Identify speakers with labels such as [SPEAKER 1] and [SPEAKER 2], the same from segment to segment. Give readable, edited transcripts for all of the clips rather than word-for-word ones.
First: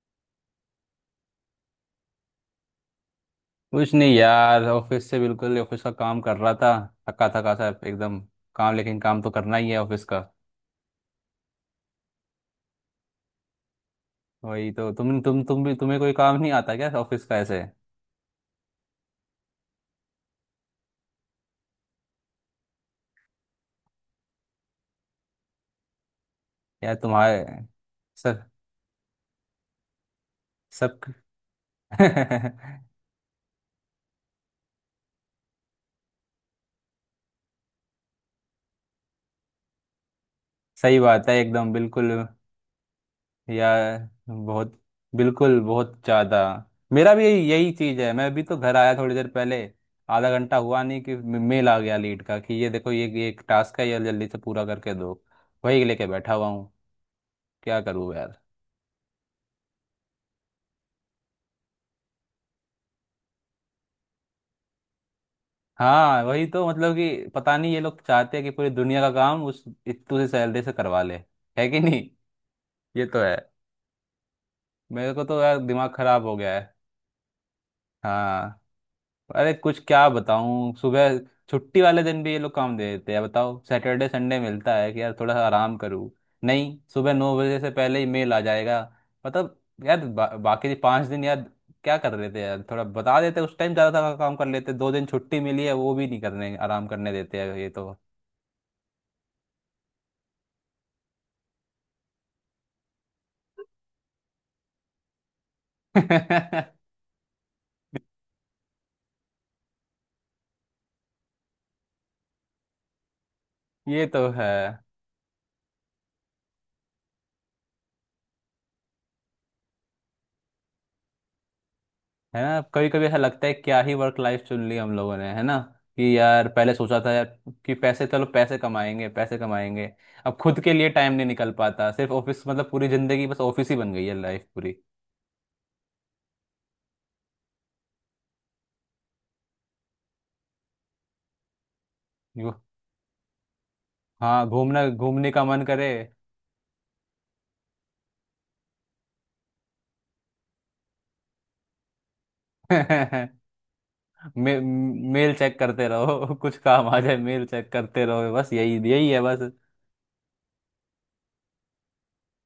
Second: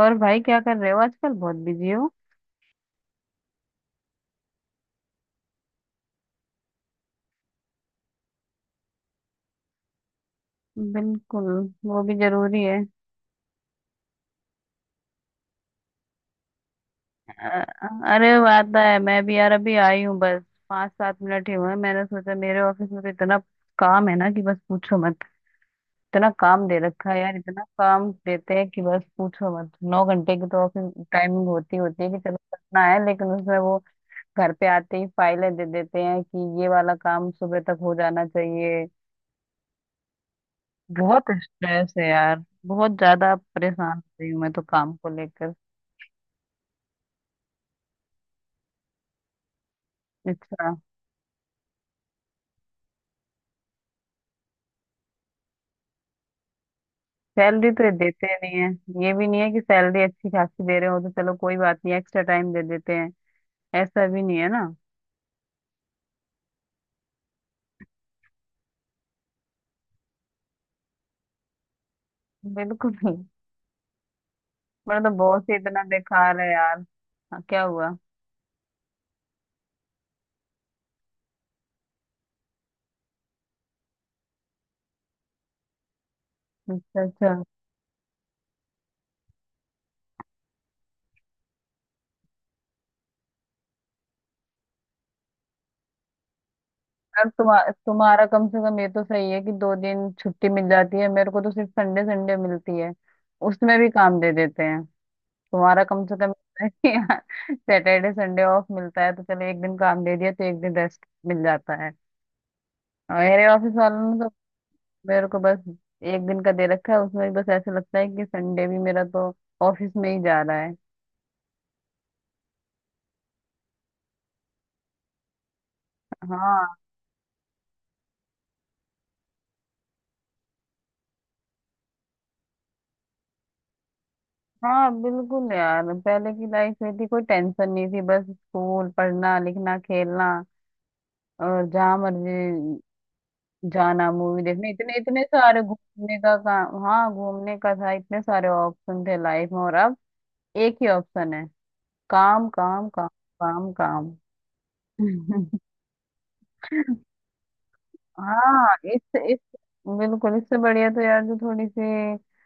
[SPEAKER 1] और भाई, क्या कर रहे हो आजकल? बहुत बिजी हो?
[SPEAKER 2] कुछ नहीं यार, ऑफिस से। बिल्कुल ऑफिस का काम कर रहा था। थका थका सा एकदम। काम, लेकिन काम तो करना ही है ऑफिस का।
[SPEAKER 1] बिल्कुल। वो भी जरूरी है।
[SPEAKER 2] वही तो। तुम भी, तुम्हें कोई काम नहीं आता क्या ऑफिस का ऐसे?
[SPEAKER 1] अ- अरे वो आता है, मैं भी यार अभी आई हूँ बस। 5-7 मिनट ही हुए हैं। मैंने सोचा मेरे ऑफिस में तो इतना काम है ना कि बस पूछो मत। इतना काम दे
[SPEAKER 2] यार
[SPEAKER 1] रखा है यार,
[SPEAKER 2] तुम्हारे
[SPEAKER 1] इतना काम
[SPEAKER 2] सब
[SPEAKER 1] देते हैं कि बस पूछो मत। 9 घंटे की तो ऑफिस
[SPEAKER 2] सब
[SPEAKER 1] टाइमिंग होती होती है कि चलो करना है, लेकिन उसमें वो घर पे आते ही फाइलें दे देते हैं कि ये वाला काम सुबह तक हो जाना चाहिए।
[SPEAKER 2] सही
[SPEAKER 1] बहुत
[SPEAKER 2] बात है एकदम,
[SPEAKER 1] स्ट्रेस है
[SPEAKER 2] बिल्कुल।
[SPEAKER 1] यार। बहुत ज्यादा
[SPEAKER 2] यार
[SPEAKER 1] परेशान हो रही हूँ मैं तो
[SPEAKER 2] बहुत,
[SPEAKER 1] काम को लेकर।
[SPEAKER 2] बिल्कुल बहुत ज़्यादा। मेरा भी यही चीज़ है। मैं अभी तो घर आया थोड़ी देर पहले। आधा घंटा
[SPEAKER 1] अच्छा।
[SPEAKER 2] हुआ नहीं कि मेल आ गया लीड का, कि ये देखो, ये एक टास्क है, ये जल्दी से पूरा करके दो। वही लेके बैठा हुआ हूँ।
[SPEAKER 1] सैलरी
[SPEAKER 2] क्या
[SPEAKER 1] तो ये
[SPEAKER 2] करूँ।
[SPEAKER 1] देते नहीं है। ये भी नहीं है कि सैलरी अच्छी खासी दे रहे हो तो चलो कोई बात नहीं, एक्स्ट्रा टाइम दे देते हैं। ऐसा भी नहीं है ना।
[SPEAKER 2] हाँ, वही तो। मतलब कि पता नहीं ये लोग चाहते हैं कि पूरी दुनिया का काम उस इतू सी सैलरी से करवा ले। है कि नहीं।
[SPEAKER 1] बिल्कुल
[SPEAKER 2] ये तो
[SPEAKER 1] नहीं।
[SPEAKER 2] है।
[SPEAKER 1] मेरा
[SPEAKER 2] मेरे
[SPEAKER 1] तो
[SPEAKER 2] को तो
[SPEAKER 1] बॉस ही
[SPEAKER 2] यार
[SPEAKER 1] इतना
[SPEAKER 2] दिमाग खराब हो
[SPEAKER 1] बेकार है
[SPEAKER 2] गया है।
[SPEAKER 1] यार। हाँ, क्या हुआ?
[SPEAKER 2] हाँ। अरे कुछ क्या बताऊँ। सुबह छुट्टी वाले दिन भी ये लोग काम दे देते हैं। बताओ, सैटरडे संडे मिलता है कि यार थोड़ा सा आराम करूँ, नहीं,
[SPEAKER 1] अच्छा,
[SPEAKER 2] सुबह
[SPEAKER 1] अच्छा।
[SPEAKER 2] 9 बजे से पहले ही मेल आ जाएगा। मतलब, यार बाकी 5 दिन यार क्या कर रहे थे? यार थोड़ा बता देते उस टाइम, ज़्यादा काम कर लेते। 2 दिन छुट्टी मिली है, वो भी नहीं करने, आराम करने
[SPEAKER 1] यार
[SPEAKER 2] देते हैं
[SPEAKER 1] तुम्हा,
[SPEAKER 2] ये तो।
[SPEAKER 1] तुम्हारा कम से कम ये तो सही है कि 2 दिन छुट्टी मिल जाती है। मेरे को तो सिर्फ संडे संडे मिलती है। उसमें भी काम दे देते हैं। तुम्हारा कम से कम सैटरडे संडे ऑफ मिलता है तो चलो एक दिन काम दे दिया तो एक दिन रेस्ट मिल जाता है। और मेरे ऑफिस
[SPEAKER 2] ये
[SPEAKER 1] वालों ने
[SPEAKER 2] तो
[SPEAKER 1] तो
[SPEAKER 2] है।
[SPEAKER 1] मेरे को बस एक दिन का दे रखा है। उसमें भी बस ऐसा लगता है कि संडे भी मेरा तो ऑफिस में ही जा रहा है।
[SPEAKER 2] है ना? कभी कभी ऐसा लगता है, क्या ही वर्क लाइफ चुन ली हम लोगों ने, है ना? कि यार
[SPEAKER 1] हाँ
[SPEAKER 2] पहले सोचा था यार कि पैसे, चलो पैसे कमाएंगे पैसे कमाएंगे। अब खुद के लिए टाइम नहीं निकल पाता, सिर्फ ऑफिस। मतलब पूरी जिंदगी बस ऑफिस ही बन गई है, लाइफ पूरी।
[SPEAKER 1] हाँ, बिल्कुल यार, पहले की लाइफ में थी कोई टेंशन नहीं थी, बस स्कूल, पढ़ना, लिखना, खेलना। और जहाँ
[SPEAKER 2] यो-
[SPEAKER 1] मर्जी जाना, मूवी
[SPEAKER 2] हाँ,
[SPEAKER 1] देखने,
[SPEAKER 2] घूमना,
[SPEAKER 1] इतने इतने
[SPEAKER 2] घूमने का
[SPEAKER 1] सारे
[SPEAKER 2] मन करे।
[SPEAKER 1] घूमने का काम, हाँ घूमने का था, इतने सारे ऑप्शन थे लाइफ में। और अब एक ही ऑप्शन है: काम, काम, काम, काम, काम।
[SPEAKER 2] मेल चेक करते रहो कुछ काम आ जाए, मेल चेक करते रहो, बस
[SPEAKER 1] हाँ,
[SPEAKER 2] यही यही है
[SPEAKER 1] इस
[SPEAKER 2] बस।
[SPEAKER 1] बिल्कुल इससे बढ़िया तो यार जो थोड़ी सी, अ,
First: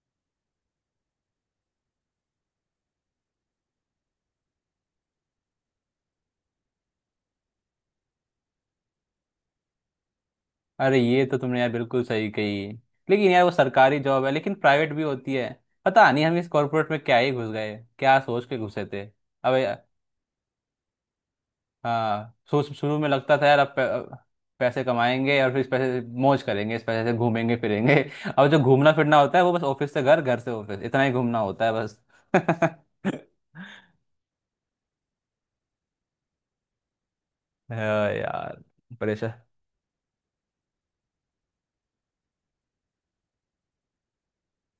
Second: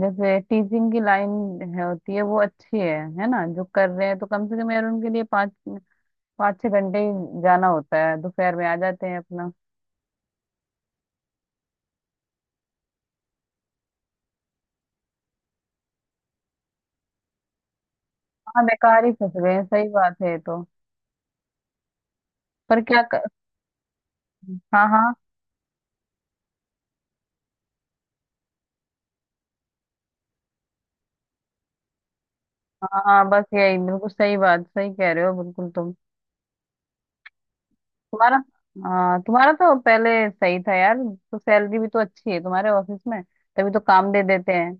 [SPEAKER 1] जैसे टीचिंग की लाइन है होती है, वो अच्छी है ना? जो कर रहे हैं तो कम से कम यार उनके लिए पाँच पाँच छह घंटे ही जाना होता है, दोपहर में आ जाते हैं अपना।
[SPEAKER 2] अरे ये तो तुमने यार बिल्कुल सही कही। लेकिन यार वो सरकारी जॉब है, लेकिन प्राइवेट भी होती है। पता नहीं हम इस कॉर्पोरेट में क्या ही घुस गए, क्या सोच के
[SPEAKER 1] हाँ,
[SPEAKER 2] घुसे थे।
[SPEAKER 1] बेकार ही फंस गए
[SPEAKER 2] अब
[SPEAKER 1] हैं,
[SPEAKER 2] या-
[SPEAKER 1] सही बात है ये तो।
[SPEAKER 2] हाँ, सोच,
[SPEAKER 1] पर
[SPEAKER 2] शुरू
[SPEAKER 1] क्या
[SPEAKER 2] में
[SPEAKER 1] कर...
[SPEAKER 2] लगता था यार, अब पैसे
[SPEAKER 1] हाँ, हाँ।
[SPEAKER 2] कमाएंगे और फिर इस पैसे से मौज करेंगे, इस पैसे से घूमेंगे फिरेंगे। अब जो घूमना फिरना होता है वो बस ऑफिस से घर, घर से ऑफिस, इतना ही घूमना होता है बस।
[SPEAKER 1] हाँ, हाँ, बस यही। बिल्कुल सही बात, सही कह रहे हो बिल्कुल तुम।
[SPEAKER 2] हाँ
[SPEAKER 1] तुम्हारा
[SPEAKER 2] यार,
[SPEAKER 1] हाँ,
[SPEAKER 2] परेशान।
[SPEAKER 1] तुम्हारा तो पहले सही था यार, तो सैलरी भी तो अच्छी है तुम्हारे ऑफिस में, तभी तो काम दे देते हैं।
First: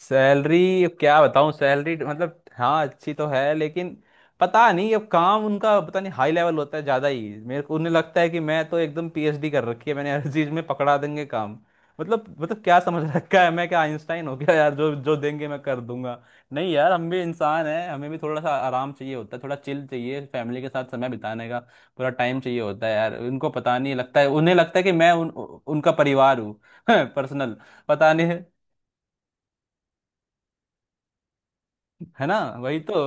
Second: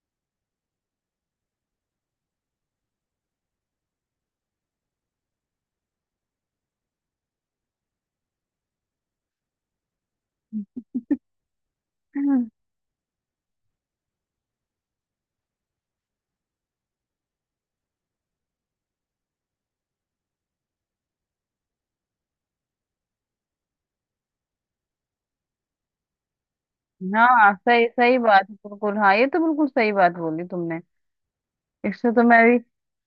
[SPEAKER 2] सैलरी, अब क्या बताऊं। सैलरी मतलब हाँ अच्छी तो है, लेकिन पता नहीं, अब काम उनका पता नहीं हाई लेवल होता है ज़्यादा ही। मेरे को, उन्हें लगता है कि मैं तो एकदम पीएचडी कर रखी है मैंने हर चीज़ में, पकड़ा देंगे काम। मतलब,
[SPEAKER 1] हम्म।
[SPEAKER 2] मतलब क्या समझ रखा है, मैं क्या आइंस्टाइन हो गया यार जो जो देंगे मैं कर दूंगा। नहीं यार, हम भी इंसान हैं, हमें भी थोड़ा सा आराम चाहिए होता है, थोड़ा चिल चाहिए, फैमिली के साथ समय बिताने का पूरा टाइम चाहिए होता है यार। उनको पता नहीं लगता है, उन्हें लगता है कि मैं उनका परिवार हूँ
[SPEAKER 1] हाँ,
[SPEAKER 2] पर्सनल।
[SPEAKER 1] सही
[SPEAKER 2] पता
[SPEAKER 1] सही
[SPEAKER 2] नहीं
[SPEAKER 1] बात है,
[SPEAKER 2] है।
[SPEAKER 1] बिल्कुल। हाँ, ये तो बिल्कुल सही बात बोली तुमने। इससे तो
[SPEAKER 2] है ना,
[SPEAKER 1] मैं भी,
[SPEAKER 2] वही तो।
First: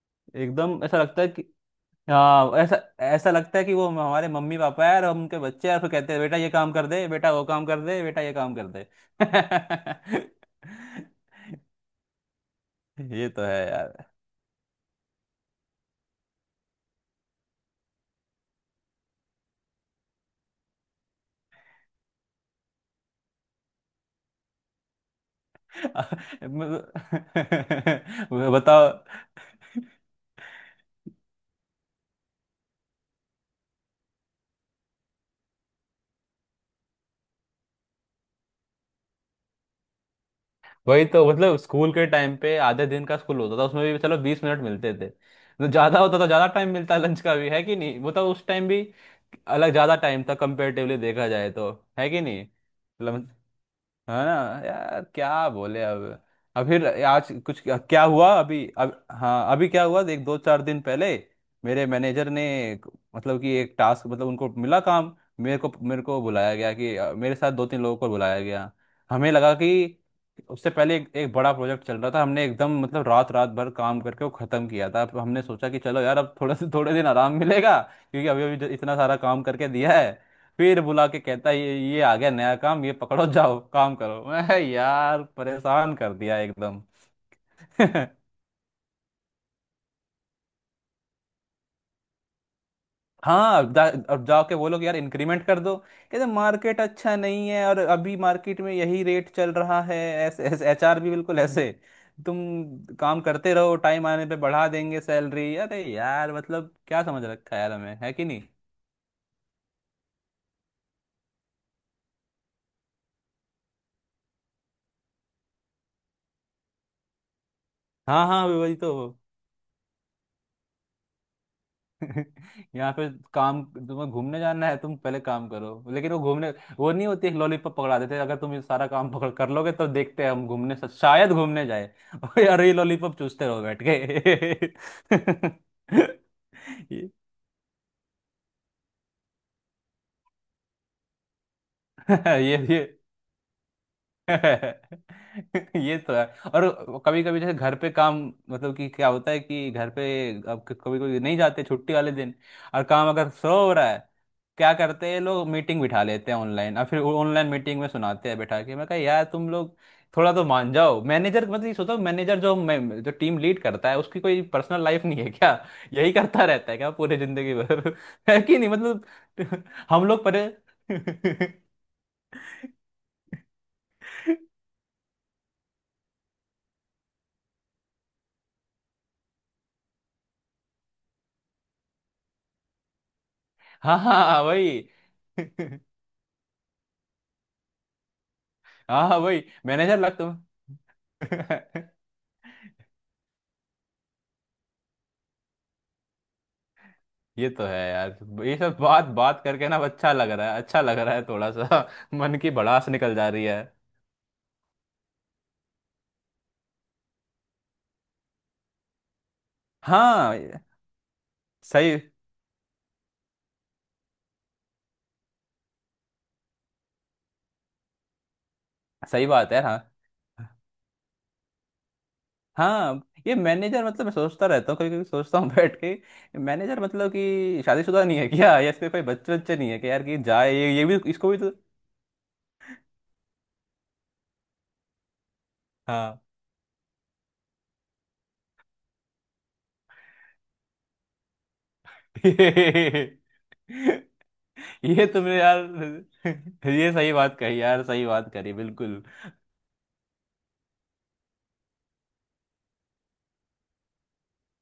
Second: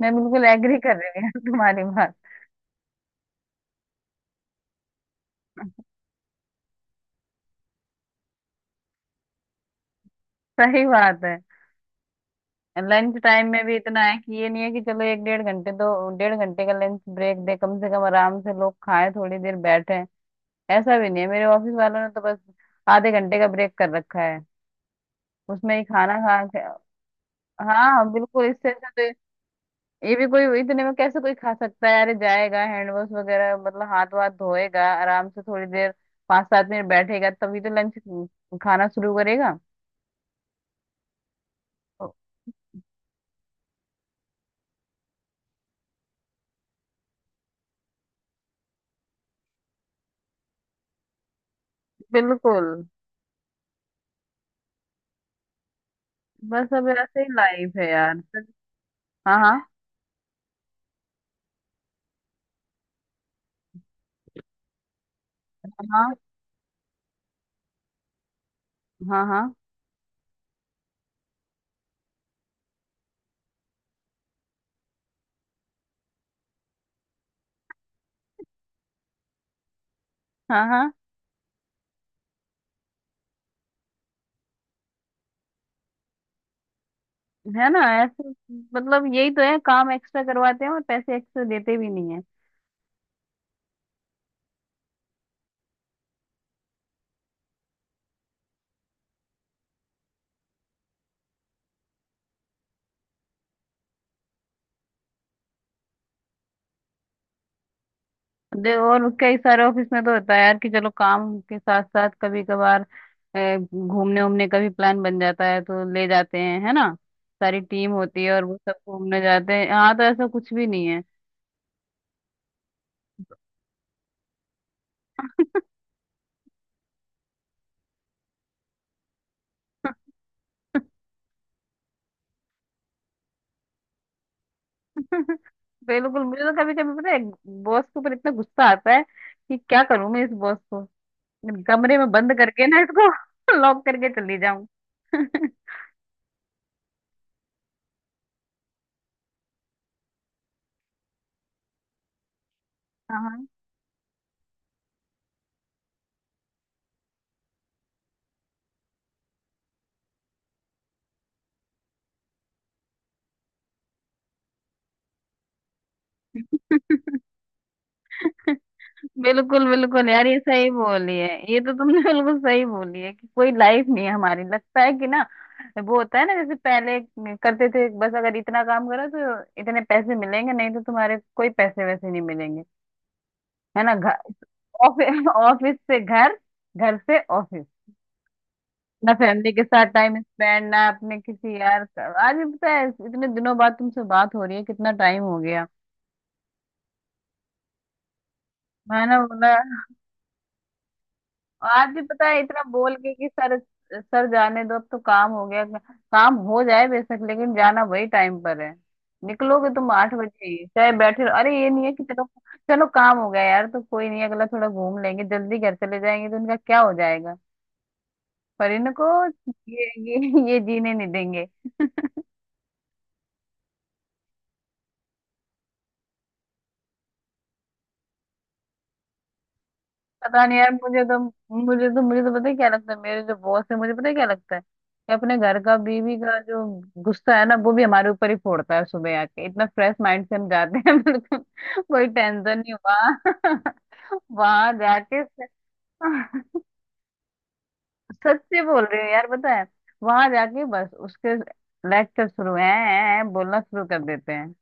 [SPEAKER 1] मैं बिल्कुल एग्री
[SPEAKER 2] एकदम
[SPEAKER 1] कर
[SPEAKER 2] ऐसा
[SPEAKER 1] रही हूँ
[SPEAKER 2] लगता है
[SPEAKER 1] यार
[SPEAKER 2] कि,
[SPEAKER 1] तुम्हारी बात।
[SPEAKER 2] हाँ, ऐसा ऐसा लगता है कि वो हमारे मम्मी पापा है और हम उनके बच्चे हैं, और फिर कहते हैं बेटा ये काम कर दे, बेटा वो काम कर दे, बेटा ये काम कर दे।
[SPEAKER 1] सही बात है। लंच
[SPEAKER 2] ये तो
[SPEAKER 1] टाइम
[SPEAKER 2] है
[SPEAKER 1] में भी इतना
[SPEAKER 2] यार।
[SPEAKER 1] है कि ये नहीं है कि चलो एक डेढ़ घंटे, तो डेढ़ घंटे का लंच ब्रेक दे, कम से कम आराम से लोग खाएं, थोड़ी देर बैठे। ऐसा भी नहीं है, मेरे ऑफिस वालों ने तो बस आधे घंटे का ब्रेक कर रखा है, उसमें ही खाना खा के।
[SPEAKER 2] मैं-
[SPEAKER 1] हाँ, बिल्कुल इससे अच्छा तो
[SPEAKER 2] बताओ।
[SPEAKER 1] ये भी कोई इतने में कैसे कोई खा सकता है यार। ये जाएगा हैंड वॉश वगैरह, मतलब हाथ वाथ धोएगा, आराम से थोड़ी देर 5-7 मिनट बैठेगा तभी तो लंच खाना शुरू करेगा।
[SPEAKER 2] वही तो। मतलब स्कूल के टाइम पे आधे दिन का स्कूल होता था, उसमें भी चलो 20 मिनट मिलते थे, तो ज्यादा होता तो ज्यादा टाइम मिलता लंच का भी, है कि नहीं? मतलब उस टाइम भी अलग, ज्यादा टाइम था कंपेरेटिवली देखा जाए तो। है कि नहीं
[SPEAKER 1] बिल्कुल।
[SPEAKER 2] मतलब। है ना? यार क्या बोले अब। अब
[SPEAKER 1] बस
[SPEAKER 2] फिर,
[SPEAKER 1] अब ऐसे
[SPEAKER 2] आज
[SPEAKER 1] ही
[SPEAKER 2] कुछ
[SPEAKER 1] लाइफ
[SPEAKER 2] क्या
[SPEAKER 1] है
[SPEAKER 2] क्या
[SPEAKER 1] यार।
[SPEAKER 2] हुआ अभी, अब
[SPEAKER 1] हाँ,
[SPEAKER 2] हाँ, अभी
[SPEAKER 1] हाँ,
[SPEAKER 2] क्या हुआ, देख, 2-4 दिन पहले मेरे मैनेजर ने एक- मतलब कि एक टास्क, मतलब उनको मिला काम, मेरे को मेरे
[SPEAKER 1] हाँ,
[SPEAKER 2] को बुलाया गया कि मेरे साथ 2-3 लोगों को बुलाया गया।
[SPEAKER 1] हाँ,
[SPEAKER 2] हमें
[SPEAKER 1] हाँ,
[SPEAKER 2] लगा कि, उससे पहले एक बड़ा प्रोजेक्ट चल रहा था, हमने एकदम मतलब रात रात भर काम करके वो खत्म किया था। अब हमने सोचा कि चलो यार अब थोड़ा से, थोड़े दिन आराम मिलेगा, क्योंकि अभी अभी जो इतना सारा काम करके दिया है।
[SPEAKER 1] हाँ,
[SPEAKER 2] फिर
[SPEAKER 1] हाँ।
[SPEAKER 2] बुला के कहता है, ये आ गया नया काम, ये पकड़ो, जाओ काम करो। मैं, यार परेशान कर दिया एकदम।
[SPEAKER 1] है ना? ऐसे मतलब यही तो है, काम एक्स्ट्रा करवाते हैं और पैसे एक्स्ट्रा देते भी नहीं है।
[SPEAKER 2] हाँ, अब जाओ के बोलो कि यार इंक्रीमेंट कर दो, कहते मार्केट अच्छा नहीं है और अभी मार्केट में यही रेट चल रहा है। ऐसे ऐसे एचआर भी बिल्कुल ऐसे, तुम काम करते रहो, टाइम आने पे बढ़ा देंगे सैलरी। अरे यार, मतलब क्या समझ रखा है यार हमें, है कि नहीं?
[SPEAKER 1] दे, और कई सारे ऑफिस में तो होता है यार कि चलो काम के साथ साथ कभी कभार घूमने उमने का भी प्लान बन जाता है तो ले जाते हैं, है ना? सारी टीम होती
[SPEAKER 2] हाँ
[SPEAKER 1] है और
[SPEAKER 2] हाँ
[SPEAKER 1] वो
[SPEAKER 2] वही
[SPEAKER 1] सब
[SPEAKER 2] तो।
[SPEAKER 1] घूमने जाते हैं, यहाँ तो ऐसा कुछ भी नहीं है।
[SPEAKER 2] यहाँ पे काम, तुम्हें घूमने जाना है तुम पहले काम करो, लेकिन वो घूमने, वो नहीं होती। एक लॉलीपॉप पकड़ा देते हैं, अगर तुम ये सारा काम पकड़ कर लोगे तो देखते हैं हम घूमने, शायद घूमने जाए और यार ये लॉलीपॉप चूसते रहो बैठ के।
[SPEAKER 1] बिल्कुल, मुझे तो कभी कभी पता
[SPEAKER 2] ये
[SPEAKER 1] है बॉस के ऊपर इतना गुस्सा आता है कि क्या करूं मैं इस बॉस को, कमरे में बंद
[SPEAKER 2] ये
[SPEAKER 1] करके
[SPEAKER 2] ये
[SPEAKER 1] ना इसको लॉक करके चली जाऊं।
[SPEAKER 2] ये तो है। और कभी कभी जैसे घर पे काम, मतलब कि क्या होता है कि घर पे, अब कभी कभी नहीं जाते छुट्टी वाले दिन, और काम अगर
[SPEAKER 1] हाँ,
[SPEAKER 2] स्लो हो रहा है, क्या करते हैं लोग, मीटिंग बिठा लेते हैं ऑनलाइन, और फिर ऑनलाइन मीटिंग में सुनाते हैं बैठा के। मैं कहा यार तुम लोग थोड़ा तो मान जाओ, मैनेजर मतलब ये सोचो, मैनेजर जो मैं, जो टीम लीड करता है, उसकी कोई पर्सनल लाइफ नहीं है क्या? यही करता रहता है क्या पूरे जिंदगी भर? है कि नहीं मतलब।
[SPEAKER 1] बिल्कुल
[SPEAKER 2] हम
[SPEAKER 1] बिल्कुल
[SPEAKER 2] लोग
[SPEAKER 1] यार, ये
[SPEAKER 2] परे।
[SPEAKER 1] सही बोली है ये तो तुमने, बिल्कुल सही बोली है कि कोई लाइफ नहीं है हमारी, लगता है कि ना वो होता है ना, जैसे पहले करते थे, बस अगर इतना काम करो तो इतने पैसे मिलेंगे, नहीं तो तुम्हारे कोई पैसे वैसे नहीं मिलेंगे। है ना?
[SPEAKER 2] हाँ
[SPEAKER 1] घर
[SPEAKER 2] हाँ वही।
[SPEAKER 1] ऑफिस, ऑफिस
[SPEAKER 2] हाँ
[SPEAKER 1] से घर, घर से ऑफिस, ना
[SPEAKER 2] हाँ, वही
[SPEAKER 1] फैमिली के साथ
[SPEAKER 2] मैनेजर लग
[SPEAKER 1] टाइम
[SPEAKER 2] तुम।
[SPEAKER 1] स्पेंड, ना अपने आज भी पता है, इतने दिनों बाद तुमसे बात हो रही है, कितना टाइम हो गया।
[SPEAKER 2] ये तो है यार। ये सब
[SPEAKER 1] है
[SPEAKER 2] बात
[SPEAKER 1] ना?
[SPEAKER 2] बात
[SPEAKER 1] बोला,
[SPEAKER 2] करके ना अब अच्छा लग रहा है, अच्छा लग रहा है थोड़ा सा,
[SPEAKER 1] आज भी पता
[SPEAKER 2] मन
[SPEAKER 1] है,
[SPEAKER 2] की
[SPEAKER 1] इतना
[SPEAKER 2] भड़ास
[SPEAKER 1] बोल के
[SPEAKER 2] निकल
[SPEAKER 1] कि
[SPEAKER 2] जा रही
[SPEAKER 1] सर,
[SPEAKER 2] है।
[SPEAKER 1] सर जाने दो, अब तो काम हो गया, काम हो जाए बेशक लेकिन जाना वही टाइम पर है। निकलोगे तुम 8 बजे ही,
[SPEAKER 2] हाँ
[SPEAKER 1] चाहे बैठे रहो। अरे ये नहीं है
[SPEAKER 2] सही,
[SPEAKER 1] कि चलो, चलो काम हो गया यार तो कोई नहीं, अगला थोड़ा घूम लेंगे, जल्दी घर चले जाएंगे, तो इनका क्या हो जाएगा? पर इनको,
[SPEAKER 2] सही बात है। हाँ
[SPEAKER 1] ये जीने नहीं देंगे।
[SPEAKER 2] हाँ। ये मैनेजर, मतलब मैं सोचता रहता हूँ, कभी कभी सोचता हूँ बैठ के, मैनेजर मतलब कि शादीशुदा नहीं है क्या, या इसके कोई बच्चे बच्चे नहीं है कि यार कि
[SPEAKER 1] पता
[SPEAKER 2] जाए
[SPEAKER 1] नहीं यार
[SPEAKER 2] ये भी,
[SPEAKER 1] मुझे तो
[SPEAKER 2] इसको भी तो।
[SPEAKER 1] मुझे तो मुझे तो पता है क्या लगता है, मेरे जो बॉस है, मुझे पता है क्या लगता है कि अपने घर का, बीवी
[SPEAKER 2] हाँ
[SPEAKER 1] का जो गुस्सा है ना, वो भी हमारे ऊपर ही फोड़ता है। सुबह आके इतना फ्रेश माइंड से हम जाते हैं, बिल्कुल कोई टेंशन नहीं हुआ, वहां
[SPEAKER 2] ये
[SPEAKER 1] जाके,
[SPEAKER 2] तुमने यार ये सही बात कही यार, सही बात करी
[SPEAKER 1] सच्ची बोल रही
[SPEAKER 2] बिल्कुल।
[SPEAKER 1] हूँ यार, पता है वहां जाके बस उसके लेक्चर शुरू है, बोलना शुरू कर देते हैं।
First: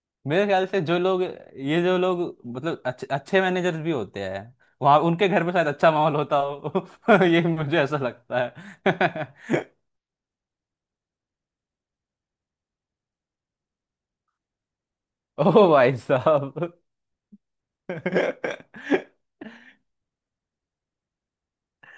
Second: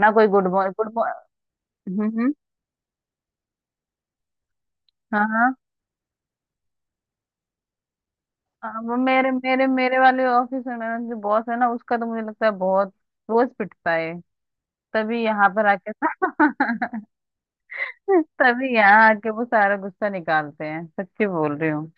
[SPEAKER 1] ना कोई
[SPEAKER 2] मेरे
[SPEAKER 1] गुड
[SPEAKER 2] ख्याल
[SPEAKER 1] मॉर्निंग,
[SPEAKER 2] से
[SPEAKER 1] गुड
[SPEAKER 2] जो लोग, ये जो लोग,
[SPEAKER 1] मॉर्निंग।
[SPEAKER 2] मतलब अच्छे अच्छे मैनेजर्स भी होते हैं, वहाँ
[SPEAKER 1] हाँ,
[SPEAKER 2] उनके घर में
[SPEAKER 1] हाँ।
[SPEAKER 2] शायद अच्छा माहौल होता हो। ये मुझे ऐसा लगता
[SPEAKER 1] हाँ, वो मेरे
[SPEAKER 2] है।
[SPEAKER 1] मेरे मेरे वाले ऑफिस में मेरा जो बॉस है ना, उसका तो मुझे लगता है बहुत रोज पिटता है, तभी यहाँ पर
[SPEAKER 2] ओ
[SPEAKER 1] आके,
[SPEAKER 2] भाई साहब।
[SPEAKER 1] तभी यहाँ आके वो सारा गुस्सा निकालते हैं, सच्ची बोल रही हूँ।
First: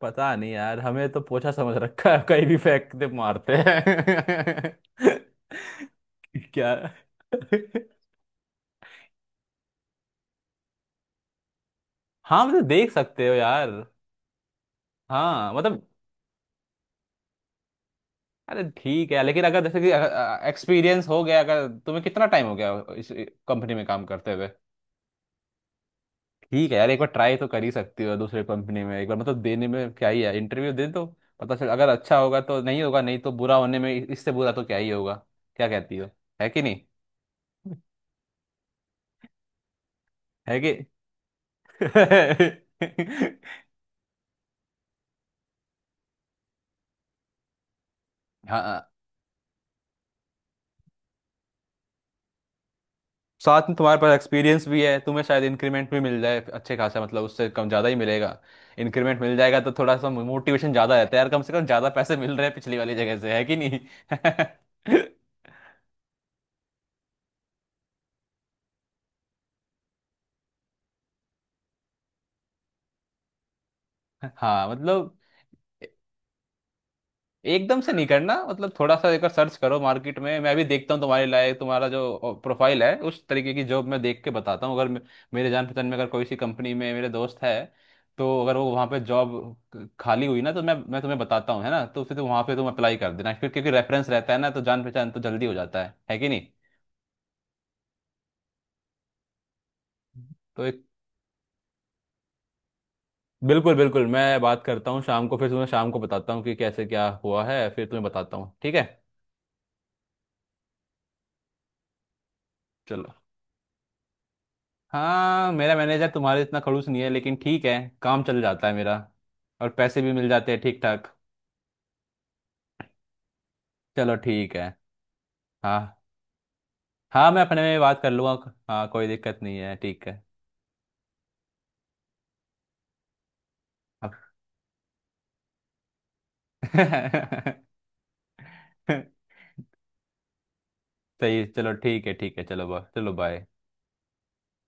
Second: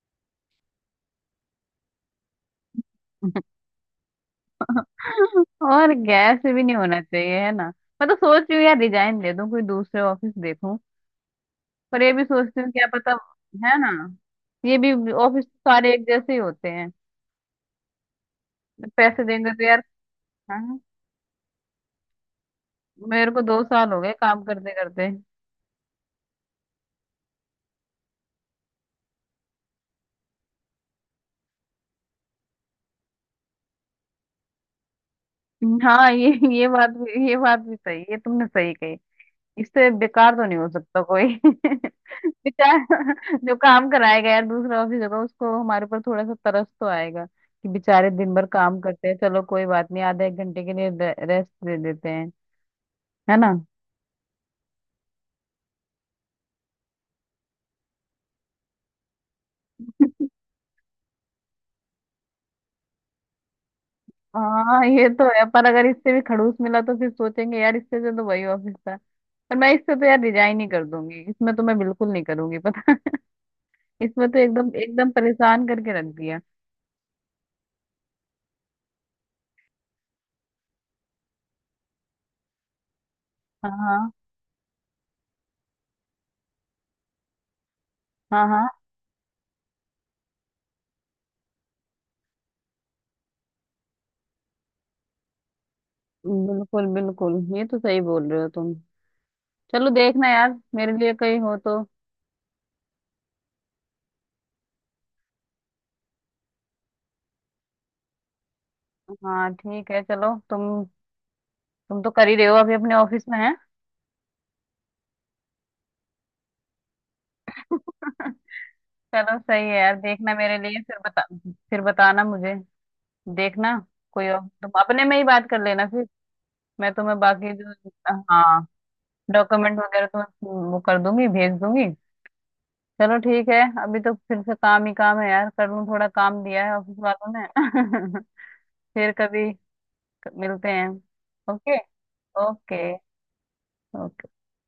[SPEAKER 2] पता नहीं यार, हमें तो पोछा समझ रखा है, कहीं भी फेंक दे मारते हैं।
[SPEAKER 1] और गैस भी
[SPEAKER 2] क्या।
[SPEAKER 1] नहीं होना चाहिए, है ना? मैं तो सोच रही हूँ यार रिजाइन दे दूँ, कोई दूसरे ऑफिस देखूँ। पर ये भी
[SPEAKER 2] हाँ
[SPEAKER 1] सोचती
[SPEAKER 2] मतलब,
[SPEAKER 1] हूँ क्या
[SPEAKER 2] देख
[SPEAKER 1] पता,
[SPEAKER 2] सकते हो यार।
[SPEAKER 1] है ना? ये भी ऑफिस
[SPEAKER 2] हाँ
[SPEAKER 1] तो
[SPEAKER 2] मतलब,
[SPEAKER 1] सारे एक जैसे ही होते हैं।
[SPEAKER 2] अरे ठीक है,
[SPEAKER 1] पैसे
[SPEAKER 2] लेकिन
[SPEAKER 1] देंगे
[SPEAKER 2] अगर
[SPEAKER 1] तो
[SPEAKER 2] जैसे
[SPEAKER 1] यार।
[SPEAKER 2] कि
[SPEAKER 1] हाँ,
[SPEAKER 2] एक्सपीरियंस हो गया, अगर तुम्हें कितना टाइम हो गया इस
[SPEAKER 1] मेरे को दो
[SPEAKER 2] कंपनी में
[SPEAKER 1] साल हो
[SPEAKER 2] काम
[SPEAKER 1] गए
[SPEAKER 2] करते
[SPEAKER 1] काम
[SPEAKER 2] हुए।
[SPEAKER 1] करते करते।
[SPEAKER 2] ठीक है यार, एक बार ट्राई तो कर ही सकती हो दूसरे कंपनी में, एक बार मतलब देने में क्या ही है, इंटरव्यू दे दो, पता चल, अगर अच्छा होगा तो, नहीं होगा नहीं तो, बुरा होने में इससे बुरा तो क्या ही होगा। क्या कहती
[SPEAKER 1] हाँ,
[SPEAKER 2] हो?
[SPEAKER 1] ये
[SPEAKER 2] है कि
[SPEAKER 1] ये
[SPEAKER 2] नहीं?
[SPEAKER 1] बात भी ये बात भी सही, ये तुमने सही कही। इससे बेकार तो नहीं
[SPEAKER 2] है
[SPEAKER 1] हो
[SPEAKER 2] कि।
[SPEAKER 1] सकता कोई। बेचारा जो काम कराएगा यार, दूसरा ऑफिस होगा, उसको हमारे ऊपर थोड़ा सा तरस तो आएगा कि बेचारे दिन भर काम
[SPEAKER 2] हाँ,
[SPEAKER 1] करते हैं, चलो कोई बात नहीं, आधे एक घंटे के लिए रेस्ट दे देते हैं, है ना?
[SPEAKER 2] साथ में तुम्हारे पास एक्सपीरियंस भी है, तुम्हें शायद इंक्रीमेंट भी मिल जाए अच्छे खासा, मतलब उससे कम ज़्यादा ही मिलेगा। इंक्रीमेंट मिल जाएगा तो थोड़ा सा मोटिवेशन ज़्यादा रहता है यार, कम से कम ज़्यादा पैसे मिल रहे हैं पिछली वाली जगह से, है कि नहीं?
[SPEAKER 1] हाँ ये तो है, पर अगर इससे भी खड़ूस मिला तो फिर सोचेंगे यार, इससे जो तो वही ऑफिस था, पर मैं इससे तो यार रिजाइन ही कर दूंगी, इसमें तो मैं बिल्कुल नहीं करूंगी पता, इसमें तो
[SPEAKER 2] हाँ
[SPEAKER 1] एकदम एकदम
[SPEAKER 2] मतलब,
[SPEAKER 1] परेशान करके रख दिया।
[SPEAKER 2] एकदम से नहीं करना, मतलब थोड़ा सा एक सर्च करो मार्केट में, मैं भी देखता हूँ तुम्हारे लायक, तुम्हारा जो प्रोफाइल है उस तरीके की
[SPEAKER 1] हाँ,
[SPEAKER 2] जॉब, मैं
[SPEAKER 1] हाँ,
[SPEAKER 2] देख के बताता हूँ। अगर मेरे जान पहचान में अगर कोई सी कंपनी में मेरे दोस्त है, तो
[SPEAKER 1] हाँ,
[SPEAKER 2] अगर वो
[SPEAKER 1] हाँ।
[SPEAKER 2] वहाँ पे जॉब खाली हुई ना, तो मैं तुम्हें बताता हूँ, है ना? तो फिर तुम वहाँ पे तुम अप्लाई कर देना फिर, क्योंकि रेफरेंस रहता है ना, तो जान पहचान तो जल्दी हो जाता है कि नहीं?
[SPEAKER 1] बिल्कुल, बिल्कुल ये तो सही बोल रहे हो तुम, चलो देखना यार
[SPEAKER 2] तो एक,
[SPEAKER 1] मेरे लिए कहीं हो तो।
[SPEAKER 2] बिल्कुल बिल्कुल, मैं बात करता हूँ शाम को, फिर तुम्हें शाम को बताता हूँ कि कैसे क्या हुआ है, फिर तुम्हें बताता हूँ, ठीक है?
[SPEAKER 1] हाँ ठीक है चलो, तुम तो कर ही रहे हो अभी अपने
[SPEAKER 2] चलो।
[SPEAKER 1] ऑफिस में है।
[SPEAKER 2] हाँ मेरा मैनेजर तुम्हारे इतना खड़ूस नहीं है, लेकिन ठीक है, काम चल जाता है मेरा,
[SPEAKER 1] चलो सही
[SPEAKER 2] और
[SPEAKER 1] है यार,
[SPEAKER 2] पैसे भी मिल
[SPEAKER 1] देखना
[SPEAKER 2] जाते
[SPEAKER 1] मेरे
[SPEAKER 2] हैं
[SPEAKER 1] लिए
[SPEAKER 2] ठीक
[SPEAKER 1] फिर
[SPEAKER 2] ठाक।
[SPEAKER 1] बता, फिर बताना मुझे, देखना।
[SPEAKER 2] चलो
[SPEAKER 1] कोई और
[SPEAKER 2] ठीक है।
[SPEAKER 1] तुम अपने में ही बात कर
[SPEAKER 2] हाँ।
[SPEAKER 1] लेना फिर, मैं तुम्हें
[SPEAKER 2] हाँ मैं
[SPEAKER 1] बाकी
[SPEAKER 2] अपने में
[SPEAKER 1] जो,
[SPEAKER 2] बात कर लूँगा,
[SPEAKER 1] हाँ
[SPEAKER 2] हाँ कोई दिक्कत नहीं है,
[SPEAKER 1] डॉक्यूमेंट वगैरह
[SPEAKER 2] ठीक है।
[SPEAKER 1] तुम्हें वो कर दूंगी, भेज दूंगी। चलो ठीक है, अभी तो
[SPEAKER 2] अब-
[SPEAKER 1] फिर से काम ही काम है यार, कर लूँ थोड़ा, काम दिया है ऑफिस वालों ने। फिर कभी मिलते हैं।
[SPEAKER 2] सही, चलो
[SPEAKER 1] ओके।
[SPEAKER 2] ठीक है, ठीक है, चलो
[SPEAKER 1] ओके।
[SPEAKER 2] चलो बाय।
[SPEAKER 1] ओके।